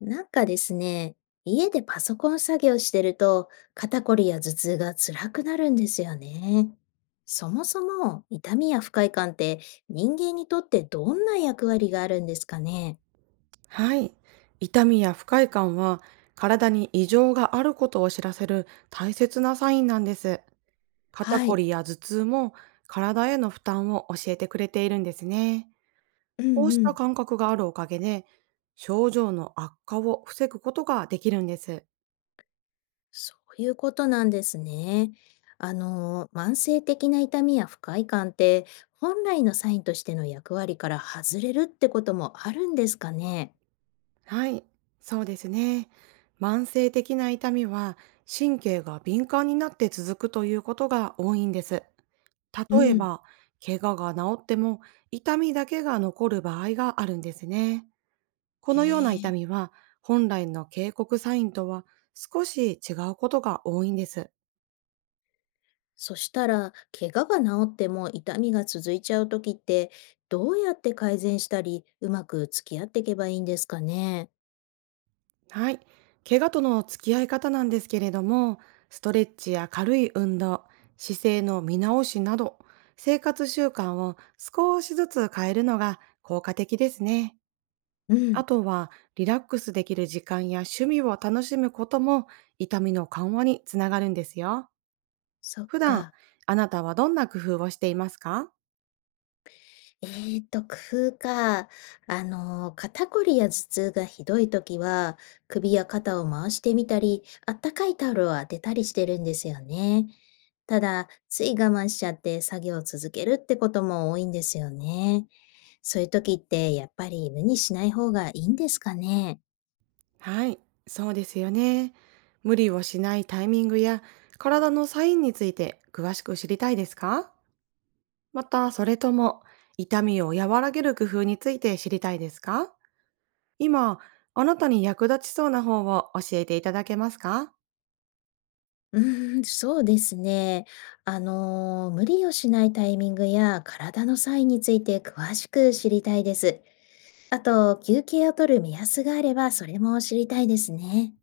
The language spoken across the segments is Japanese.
なんかですね、家でパソコン作業してると肩こりや頭痛が辛くなるんですよね。そもそも痛みや不快感って人間にとってどんな役割があるんですかね？はい。痛みや不快感は体に異常があることを知らせる大切なサインなんです。肩はこい。りや頭痛も体への負担を教えてくれているんですね。うこんうしうたん。感覚があるおかげで症状の悪化を防ぐことができるんです。そういうことなんですね。慢性的な痛みや不快感って本来のサインとしての役割から外れるってこともあるんですかね？はい。そうですね。慢性的な痛みは神経が敏感になって続くということが多いんです。う例えん。ば、怪我が治っても痛みだけが残る場合があるんですね。こへのような痛え。みは本来の警告サインとは少し違うことが多いんです。そしたら、怪我が治っても痛みが続いちゃうときって、どうやって改善したり、うまく付き合っていけばいいんですかね。はい。怪我との付き合い方なんですけれども、ストレッチや軽い運動、姿勢の見直しなど、生活習慣を少しずつ変えるのが効果的ですね。うあん、とは、リラックスできる時間や趣味を楽しむことも痛みの緩和につながるんですよ。そっ普段、か。あなたはどんな工夫をしていますか？工夫か。肩こりや頭痛がひどいときは、首や肩を回してみたり、あったかいタオルを当てたりしてるんですよね。ただ、つい我慢しちゃって作業を続けるってことも多いんですよね。そういうときって、やっぱり無にしない方がいいんですかね。はい、そうですよね。無理をしないタイミングや体のサインについて詳しく知りたいですか？また、それとも痛みを和らげる工夫について知りたいですか？今、あなたに役立ちそうな方を教えていただけますか？うーん、そうですね。無理をしないタイミングや体のサインについて詳しく知りたいです。あと、休憩を取る目安があれば、それも知りたいですね。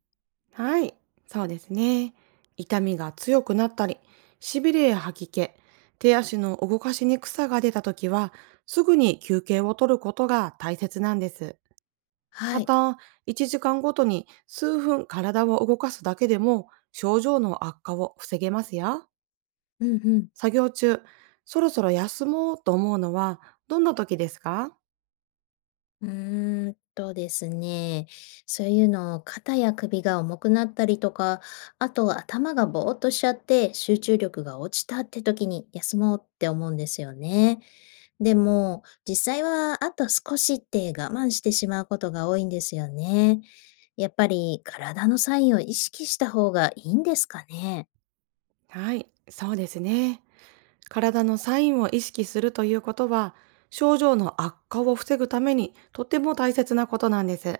はい、そうですね。痛みが強くなったり、しびれや吐き気、手足の動かしにくさが出たときは、すぐに休憩を取ることが大切なんです。まはい。た、1時間ごとに数分体を動かすだけでも症状の悪化を防げますよ。うんうん。作業中、そろそろ休もうと思うのはどんな時ですか？うーんとですね。そういうの、肩や首が重くなったりとか、あと頭がぼーっとしちゃって集中力が落ちたって時に休もうって思うんですよね。でも、実際はあと少しって我慢してしまうことが多いんですよね。やっぱり体のサインを意識した方がいいんですかね。はい、そうですね。体のサインを意識するということは、症状の悪化を防ぐためにとても大切なことなんです。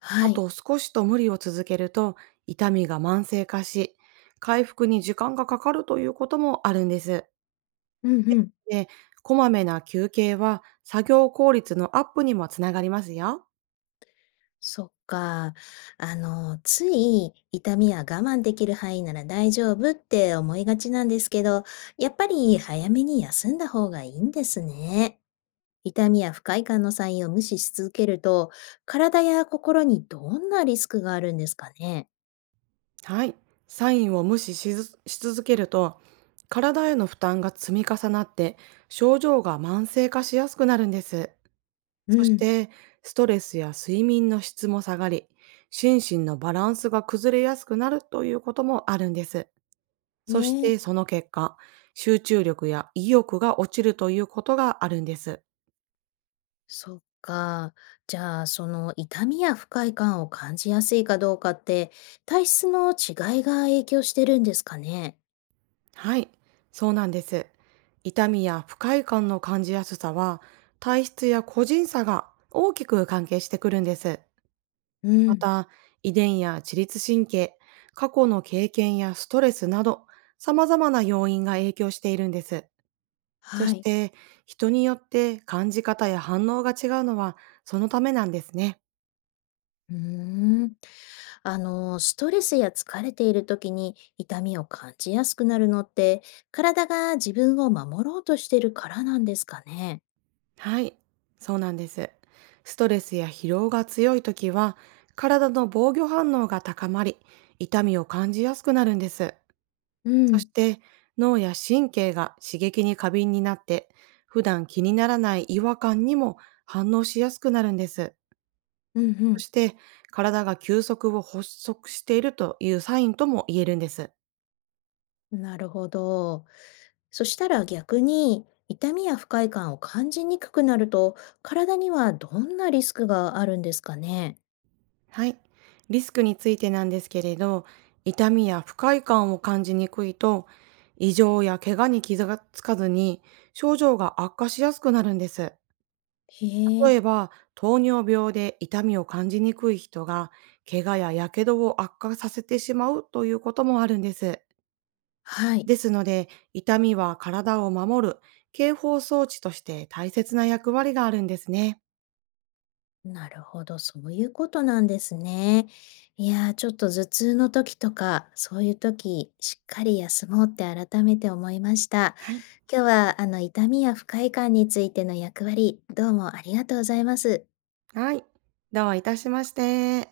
はあい。と少しと無理を続けると、痛みが慢性化し、回復に時間がかかるということもあるんです。うんうん。で、こまめな休憩は作業効率のアップにもつながりますよ。そっか。つい痛みや我慢できる範囲なら大丈夫って思いがちなんですけど、やっぱり早めに休んだ方がいいんですね。痛みや不快感のサインを無視し続けると、体や心にどんなリスクがあるんですかね。はい。サインを無視しずし続けると、体への負担が積み重なって、症状が慢性化しやすくなるんです。うそしん。て、ストレスや睡眠の質も下がり、心身のバランスが崩れやすくなるということもあるんです。そえしえ、て、その結果、集中力や意欲が落ちるということがあるんです。そっか。じゃあ、その痛みや不快感を感じやすいかどうかって、体質の違いが影響してるんですかね。はい、そうなんです。痛みや不快感の感じやすさは、体質や個人差が大きく関係してくるんです。うまん、た、遺伝や自律神経、過去の経験やストレスなど、様々な要因が影響しているんです。そはしい。て、人によって感じ方や反応が違うのは、そのためなんですね。うーん。ストレスや疲れている時に痛みを感じやすくなるのって、体が自分を守ろうとしてるからなんですかね。はい、そうなんです。ストレスや疲労が強い時は、体の防御反応が高まり、痛みを感じやすくなるんです。うそしん、て、脳や神経が刺激に過敏になって、普段気にならない違和感にも反応しやすくなるんです。うん、うそん。して、体が休息を発足しているというサインとも言えるんです。なるほど。そしたら逆に、痛みや不快感を感じにくくなると、体にはどんなリスクがあるんですかね。はい。リスクについてなんですけれど、痛みや不快感を感じにくいと、異常や怪我に傷がつかずに、症状が悪化しやすくなるんです。へ例え、えば、糖尿病で痛みを感じにくい人が、怪我ややけどを悪化させてしまうということもあるんです。はい。ですので、痛みは体を守る警報装置として大切な役割があるんですね。なるほど、そういうことなんですね。いやー、ちょっと頭痛の時とか、そういう時、しっかり休もうって改めて思いました。はい。今日は、痛みや不快感についての役割、どうもありがとうございます。はい。どういたしまして。